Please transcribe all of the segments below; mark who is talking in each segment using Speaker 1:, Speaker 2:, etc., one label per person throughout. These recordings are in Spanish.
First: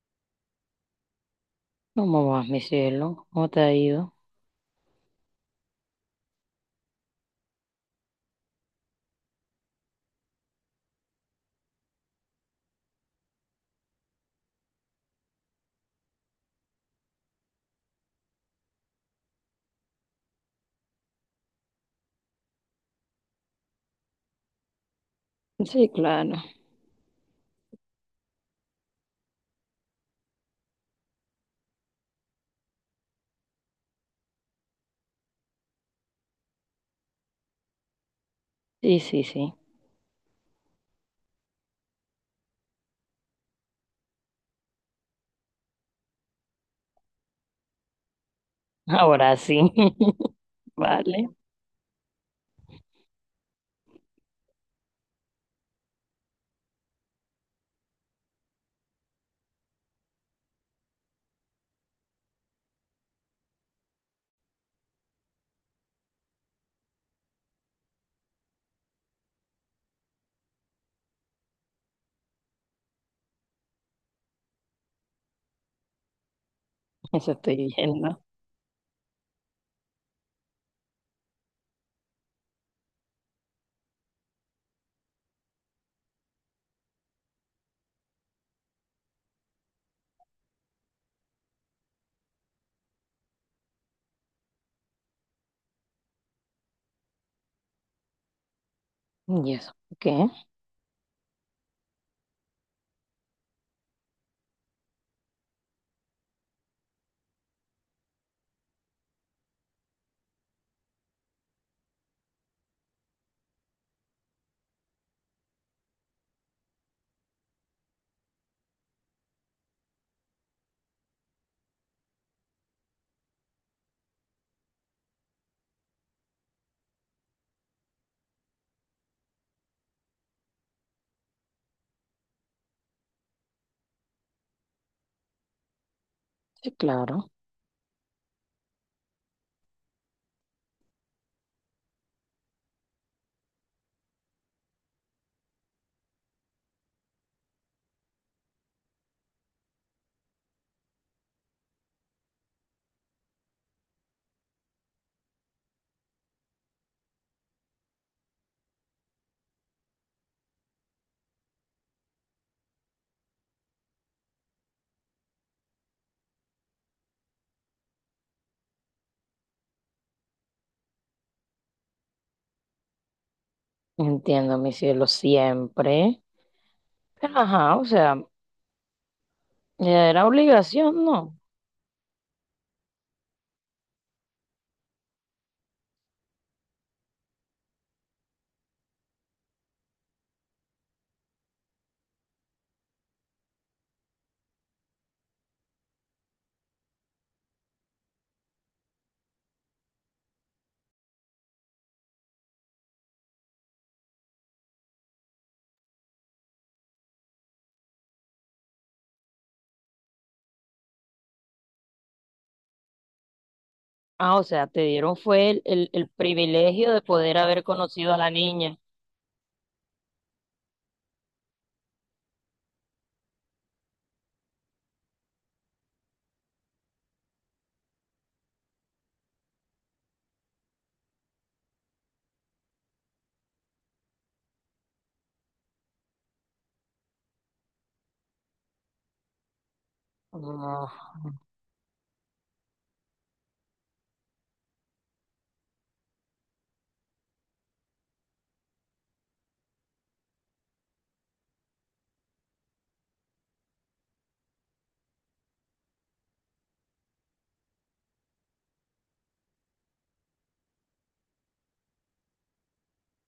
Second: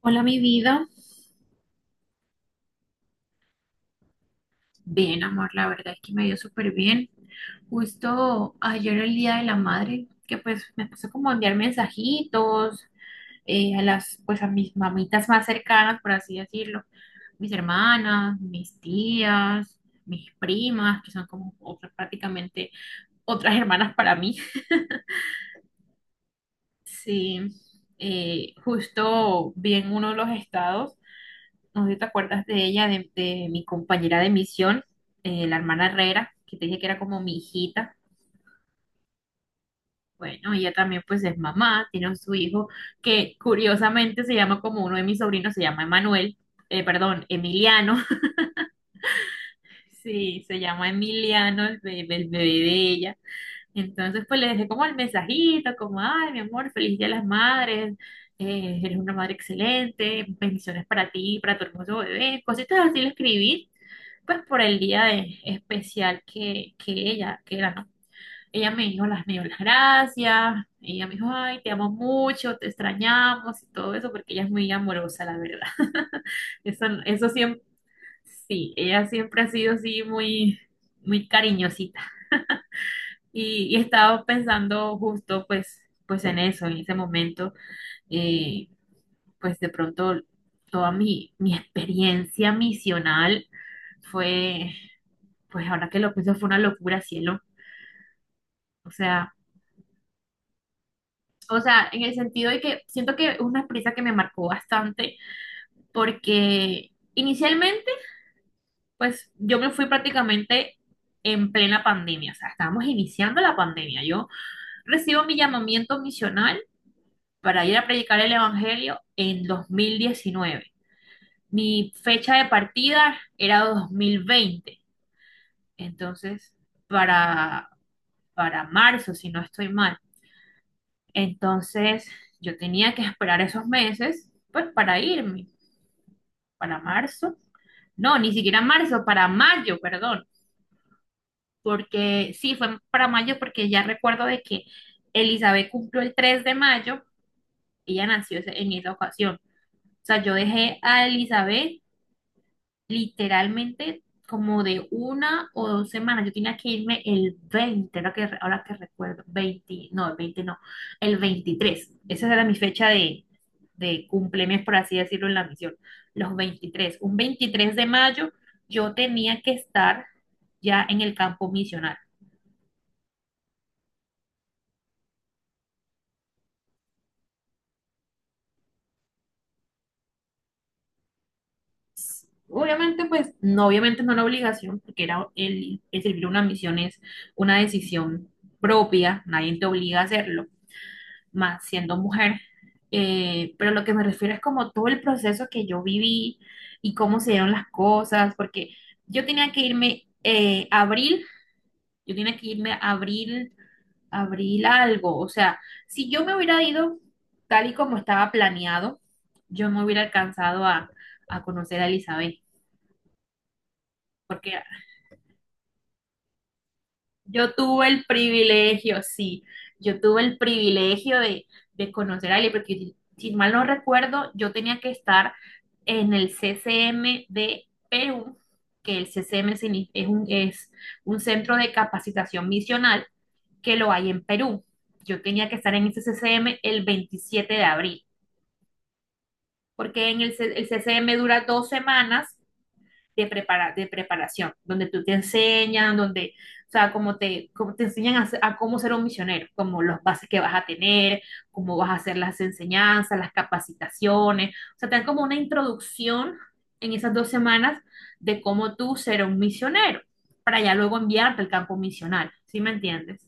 Speaker 1: Hola, mi vida.
Speaker 2: ¿Cómo vas, mi cielo? ¿Cómo te ha ido?
Speaker 1: Bien, amor, la verdad es que me dio súper bien. Justo ayer el Día de la Madre, que pues me puse como a enviar mensajitos pues a mis mamitas más cercanas, por así decirlo. Mis hermanas, mis tías, mis primas, que son como otras, prácticamente otras hermanas para mí.
Speaker 2: Sí, claro.
Speaker 1: Sí, justo vi en uno de los estados. No sé si te acuerdas de ella, de mi compañera de misión, la hermana Herrera, que te dije que era como mi hijita.
Speaker 2: Sí, sí, sí.
Speaker 1: Bueno, ella también pues es mamá, tiene su hijo que curiosamente se llama como uno de mis sobrinos, se llama Emanuel, perdón, Emiliano.
Speaker 2: Ahora sí.
Speaker 1: Sí, se llama
Speaker 2: Vale.
Speaker 1: Emiliano, el bebé de ella. Entonces pues le dejé como el mensajito, como, ay, mi amor, feliz Día de las Madres, eres una madre excelente, bendiciones para ti, para tu hermoso bebé, cositas así le escribí. Pues por el día especial que ella, que era, ¿no? Ella me dio las gracias, ella me dijo, ay, te amo mucho, te extrañamos y todo eso, porque ella es muy amorosa, la verdad. Eso
Speaker 2: Eso estoy
Speaker 1: siempre.
Speaker 2: viendo.
Speaker 1: Sí, ella siempre ha sido así muy, muy cariñosita. Y estaba pensando justo pues en eso, en ese momento, eh, pues de pronto toda mi experiencia misional fue pues ahora que lo pienso fue una locura, cielo. O sea,
Speaker 2: ¿Y eso? ¿Por qué?
Speaker 1: en el sentido de que siento que es una experiencia que me marcó bastante porque inicialmente, pues yo me fui prácticamente en plena pandemia, o sea, estábamos iniciando la pandemia. Yo recibo mi llamamiento misional para ir a predicar el Evangelio en 2019. Mi fecha de partida era 2020. Entonces para, para marzo, si no estoy mal. Entonces yo tenía que esperar esos meses, pues para irme,
Speaker 2: Sí,
Speaker 1: para
Speaker 2: claro.
Speaker 1: marzo. No, ni siquiera marzo, para mayo, perdón. Porque sí, fue para mayo porque ya recuerdo de que Elizabeth cumplió el 3 de mayo, ella nació en esa ocasión. O sea, yo dejé a Elizabeth literalmente como de una o 2 semanas. Yo tenía que irme el 20, ahora que recuerdo, 20 no, el 20 no, el 23. Esa era mi fecha de cumpleaños, por así decirlo, en la misión. Los 23. Un 23 de mayo yo tenía que estar ya en el campo misional.
Speaker 2: Entiendo, mi cielo, siempre. Pero, ajá, o sea, era obligación, ¿no?
Speaker 1: Obviamente, pues, no, obviamente no una obligación, porque era el servir una misión es una decisión propia, nadie te obliga a hacerlo más siendo mujer. Pero lo que me refiero es como todo el proceso que yo viví y cómo se dieron las cosas, porque yo tenía que irme eh, abril, yo tenía que irme abril, abril algo, o sea, si yo me hubiera ido tal y como estaba planeado, yo no hubiera alcanzado a conocer a Elizabeth.
Speaker 2: Ah, o
Speaker 1: Porque
Speaker 2: sea, te dieron fue el privilegio de poder
Speaker 1: Yo
Speaker 2: haber
Speaker 1: tuve el
Speaker 2: conocido a la niña.
Speaker 1: privilegio, sí, yo tuve el privilegio de conocer a Ali, porque si mal no recuerdo, yo tenía que estar en el CCM de Perú, que el CCM es un centro de capacitación misional que lo hay en Perú. Yo tenía que estar en ese CCM el 27 de abril, porque el CCM
Speaker 2: Ah,
Speaker 1: dura 2 semanas de, prepara de preparación, donde tú te enseñan, donde, o sea, como te enseñan cómo ser un misionero, como los bases que vas a tener, cómo vas a hacer las enseñanzas, las capacitaciones. O sea, te dan como una introducción en esas 2 semanas de cómo tú ser un misionero, para ya luego enviarte al campo misional, ¿sí me entiendes?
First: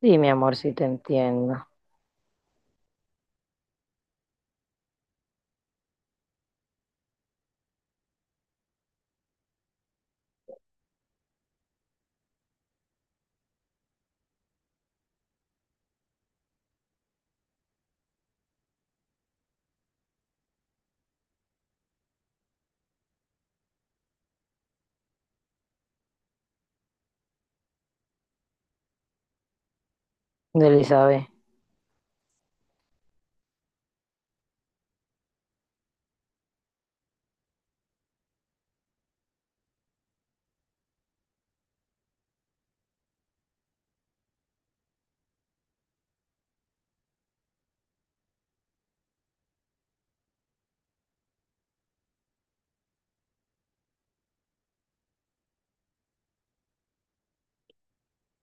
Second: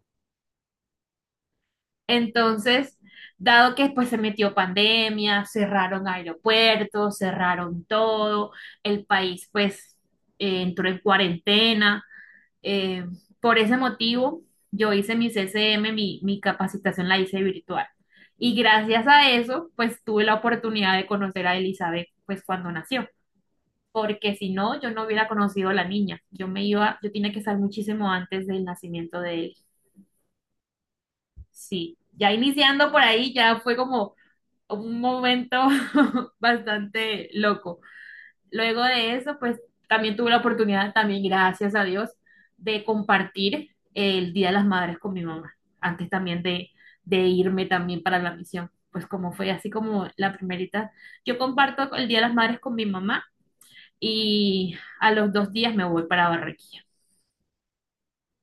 Speaker 2: sí, mi amor, sí te entiendo.
Speaker 1: Entonces, dado que después se metió pandemia, cerraron aeropuertos, cerraron todo, el país pues entró en cuarentena. eh, por ese motivo, yo hice mi CCM, mi capacitación la hice virtual. Y gracias a eso, pues tuve la oportunidad de conocer a Elizabeth pues cuando nació. Porque si no, yo no hubiera conocido a la niña. Yo me iba, yo tenía que estar muchísimo antes del nacimiento de él.
Speaker 2: Elizabeth.
Speaker 1: Sí, ya iniciando por ahí, ya fue como un momento bastante loco. Luego de eso, pues también tuve la oportunidad, también gracias a Dios, de compartir el Día de las Madres con mi mamá, antes también de irme también para la misión. Pues como fue así como la primerita, yo comparto el Día de las Madres con mi mamá y a los 2 días me voy para Barranquilla.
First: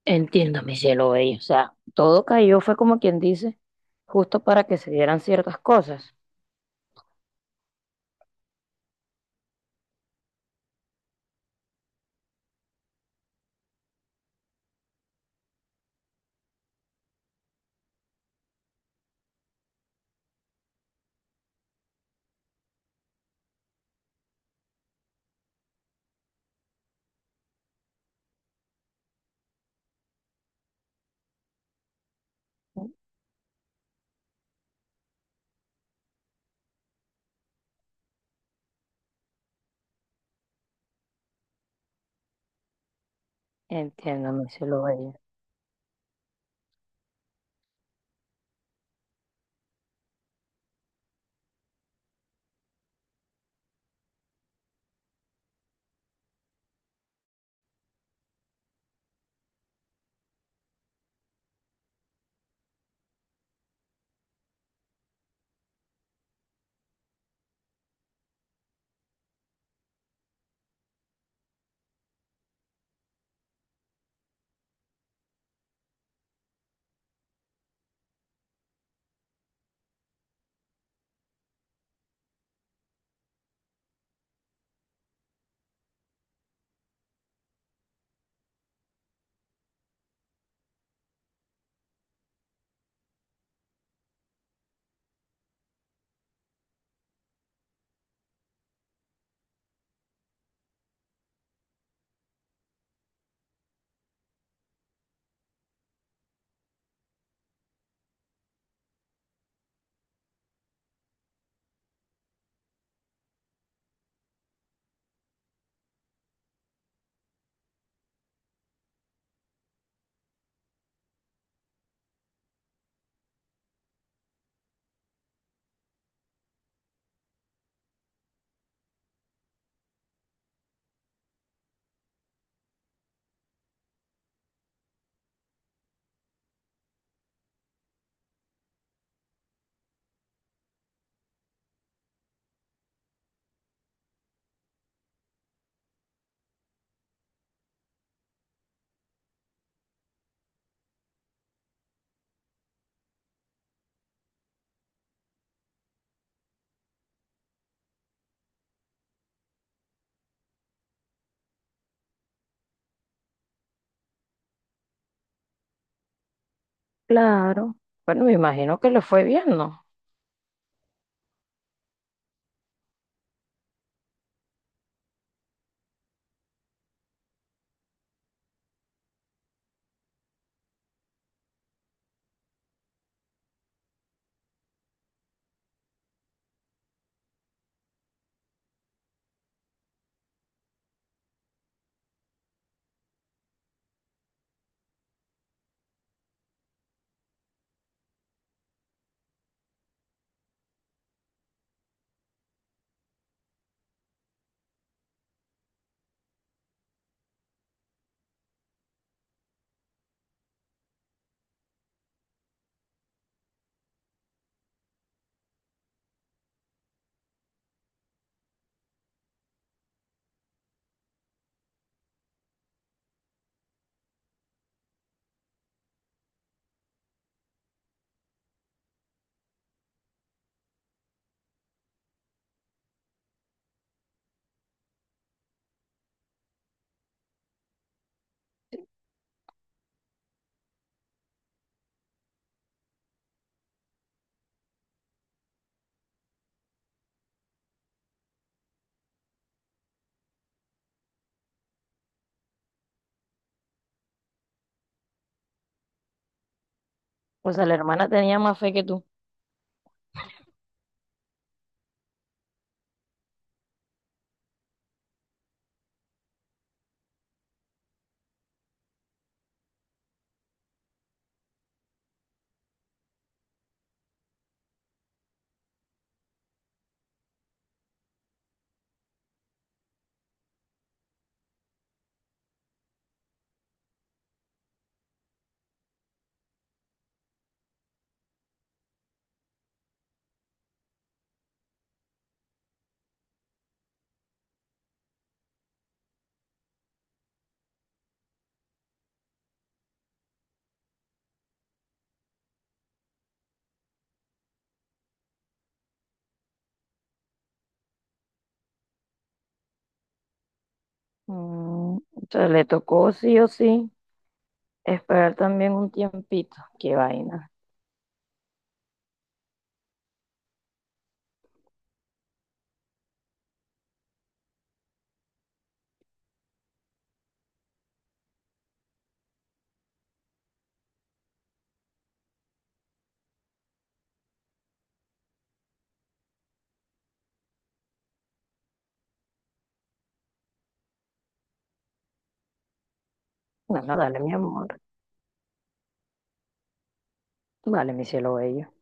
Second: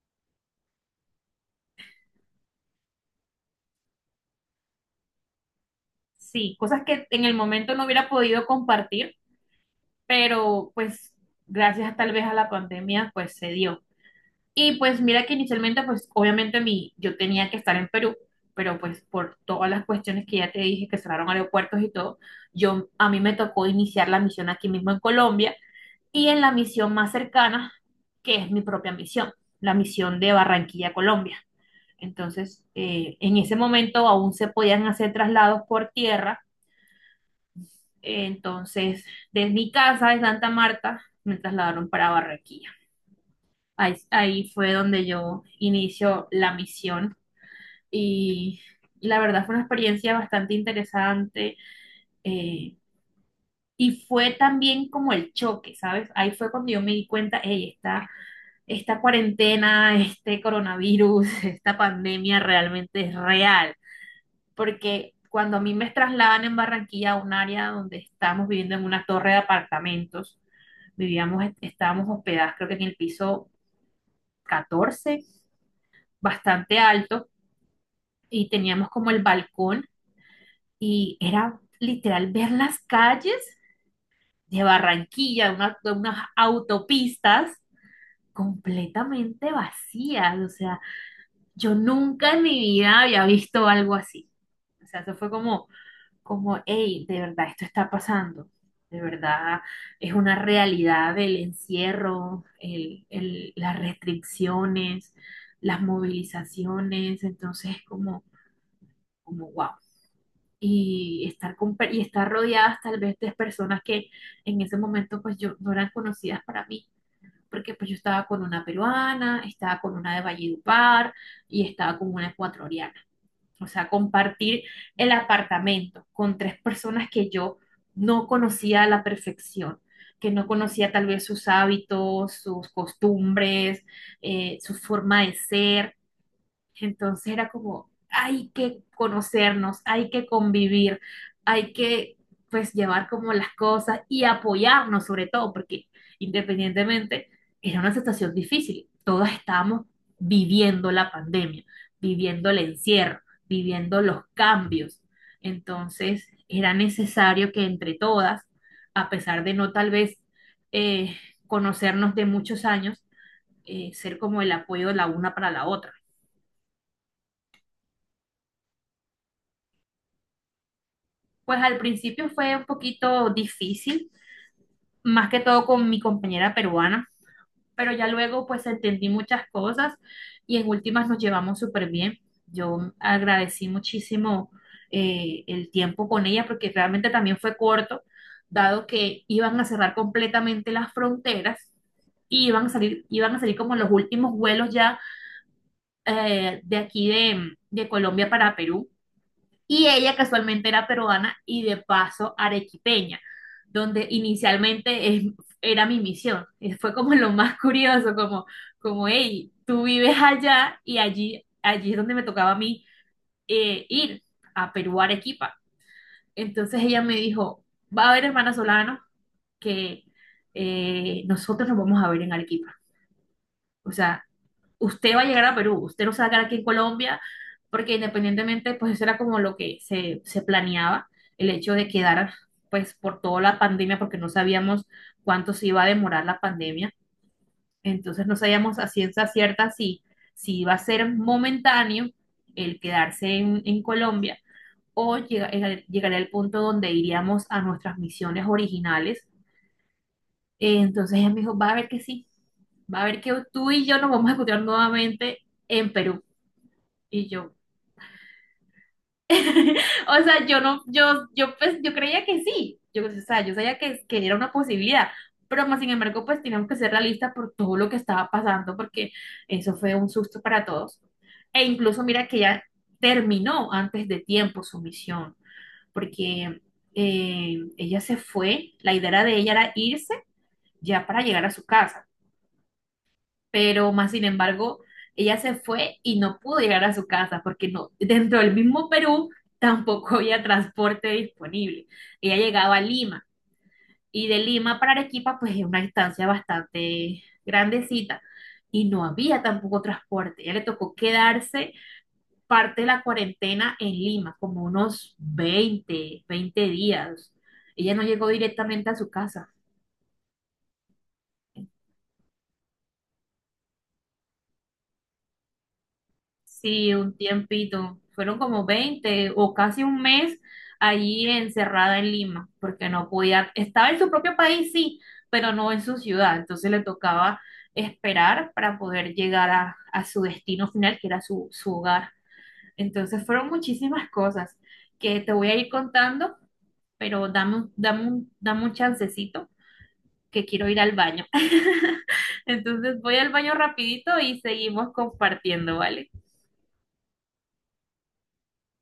Speaker 2: Entiendo, mi cielo bello. O sea, todo cayó, fue como quien dice, justo para que se dieran ciertas cosas.
Speaker 1: Sí, cosas que en el momento no hubiera podido compartir, pero pues gracias tal vez a la pandemia, pues se dio. Y pues mira que inicialmente, pues obviamente yo tenía que estar en Perú, pero pues por todas las cuestiones que ya te dije, que cerraron aeropuertos y todo, yo a mí me tocó iniciar la misión aquí mismo en Colombia y en la misión más cercana, que es mi propia misión, la misión de Barranquilla, Colombia. Entonces, en ese momento aún se podían hacer traslados por tierra. Entonces, desde mi casa de Santa Marta me trasladaron para Barranquilla. Ahí,
Speaker 2: Entiendo, mi
Speaker 1: ahí fue
Speaker 2: cielo
Speaker 1: donde
Speaker 2: bello.
Speaker 1: yo inicio la misión y la verdad fue una experiencia bastante interesante. eh, y fue también como el choque, ¿sabes? Ahí fue cuando yo me di cuenta, hey, esta cuarentena, este coronavirus, esta pandemia realmente es real, porque cuando a mí me trasladan en Barranquilla a un área donde estábamos viviendo en una torre de apartamentos, estábamos hospedadas creo que en el piso 14, bastante alto, y teníamos como el balcón y era literal ver las calles de Barranquilla, de unas autopistas completamente vacías. O sea, yo nunca en mi vida había visto algo así. O sea, eso fue como, hey, de verdad esto está pasando. De verdad es una realidad el encierro, las restricciones, las movilizaciones. Entonces, como, wow. Y estar rodeadas tal vez de personas que en ese momento pues yo no eran conocidas para mí, porque pues yo estaba con una peruana, estaba con una de Valledupar y estaba con una ecuatoriana. O sea, compartir el apartamento con tres personas que yo no conocía a la perfección, que no conocía tal vez sus hábitos, sus costumbres, su forma de ser. Entonces era como, hay que conocernos, hay que convivir, hay que pues llevar como las cosas y apoyarnos sobre todo, porque independientemente era una situación difícil. Todas estábamos viviendo la pandemia, viviendo el encierro, viviendo los cambios. Entonces era necesario que entre todas, a pesar de no tal vez eh, conocernos de muchos años, ser como el apoyo la una para la otra.
Speaker 2: Claro. Bueno, me imagino que le fue bien, ¿no?
Speaker 1: Pues al principio fue un poquito difícil, más que todo con mi compañera peruana, pero ya luego pues entendí muchas cosas y en últimas nos llevamos súper bien. Yo agradecí muchísimo el tiempo con ella porque realmente también fue corto, dado que iban a cerrar completamente las fronteras y iban a salir como los últimos vuelos ya de aquí de Colombia para Perú. Y ella casualmente era peruana y de paso arequipeña, donde inicialmente era mi misión. Y fue como lo más curioso, como, hey, tú vives allá y allí es donde me tocaba a mí ir a Perú, a Arequipa. Entonces ella me dijo, va a haber hermana Solano que nosotros nos vamos a ver en Arequipa. O sea, usted va a llegar a Perú, usted no se va a quedar aquí en Colombia, porque independientemente, pues eso era como lo que se planeaba, el hecho de quedar, pues por toda la pandemia, porque no sabíamos cuánto se iba a demorar la pandemia, entonces no sabíamos a ciencia cierta si iba a ser momentáneo el quedarse en Colombia o llegaría al punto donde iríamos a nuestras misiones originales. Entonces, ella me dijo, va a ver que sí, va a ver que tú y yo nos vamos a encontrar nuevamente en Perú. Y
Speaker 2: O
Speaker 1: yo,
Speaker 2: sea, la hermana tenía más fe que tú.
Speaker 1: o sea, yo no, yo pues, yo creía que sí, o sea, yo sabía que era una posibilidad, pero más sin embargo, pues teníamos que ser realistas por todo lo que estaba pasando, porque eso fue un susto para todos. E incluso mira que ella terminó antes de tiempo su misión, porque ella se fue, la idea de ella era irse ya para llegar a su casa. Pero más sin embargo, ella se fue y no pudo llegar a su casa porque no, dentro del mismo Perú tampoco había transporte disponible. Ella llegaba a Lima y de Lima para Arequipa pues es una distancia bastante grandecita y no había tampoco transporte. Ella le tocó quedarse parte de la cuarentena en Lima, como unos 20 días. Ella no llegó directamente a su casa.
Speaker 2: Mm, o sea, le tocó sí o sí esperar también un tiempito.
Speaker 1: Sí,
Speaker 2: Qué
Speaker 1: un
Speaker 2: vaina.
Speaker 1: tiempito. Fueron como 20 o casi un mes allí encerrada en Lima, porque no podía, estaba en su propio país, sí, pero no en su ciudad. Entonces le tocaba esperar para poder llegar a su destino final, que era su hogar. Entonces fueron muchísimas cosas que te voy a ir contando, pero dame un chancecito que quiero ir al baño. Entonces voy al baño
Speaker 2: Bueno, dale,
Speaker 1: rapidito
Speaker 2: mi
Speaker 1: y
Speaker 2: amor.
Speaker 1: seguimos compartiendo, ¿vale?
Speaker 2: Vale, mi cielo bello.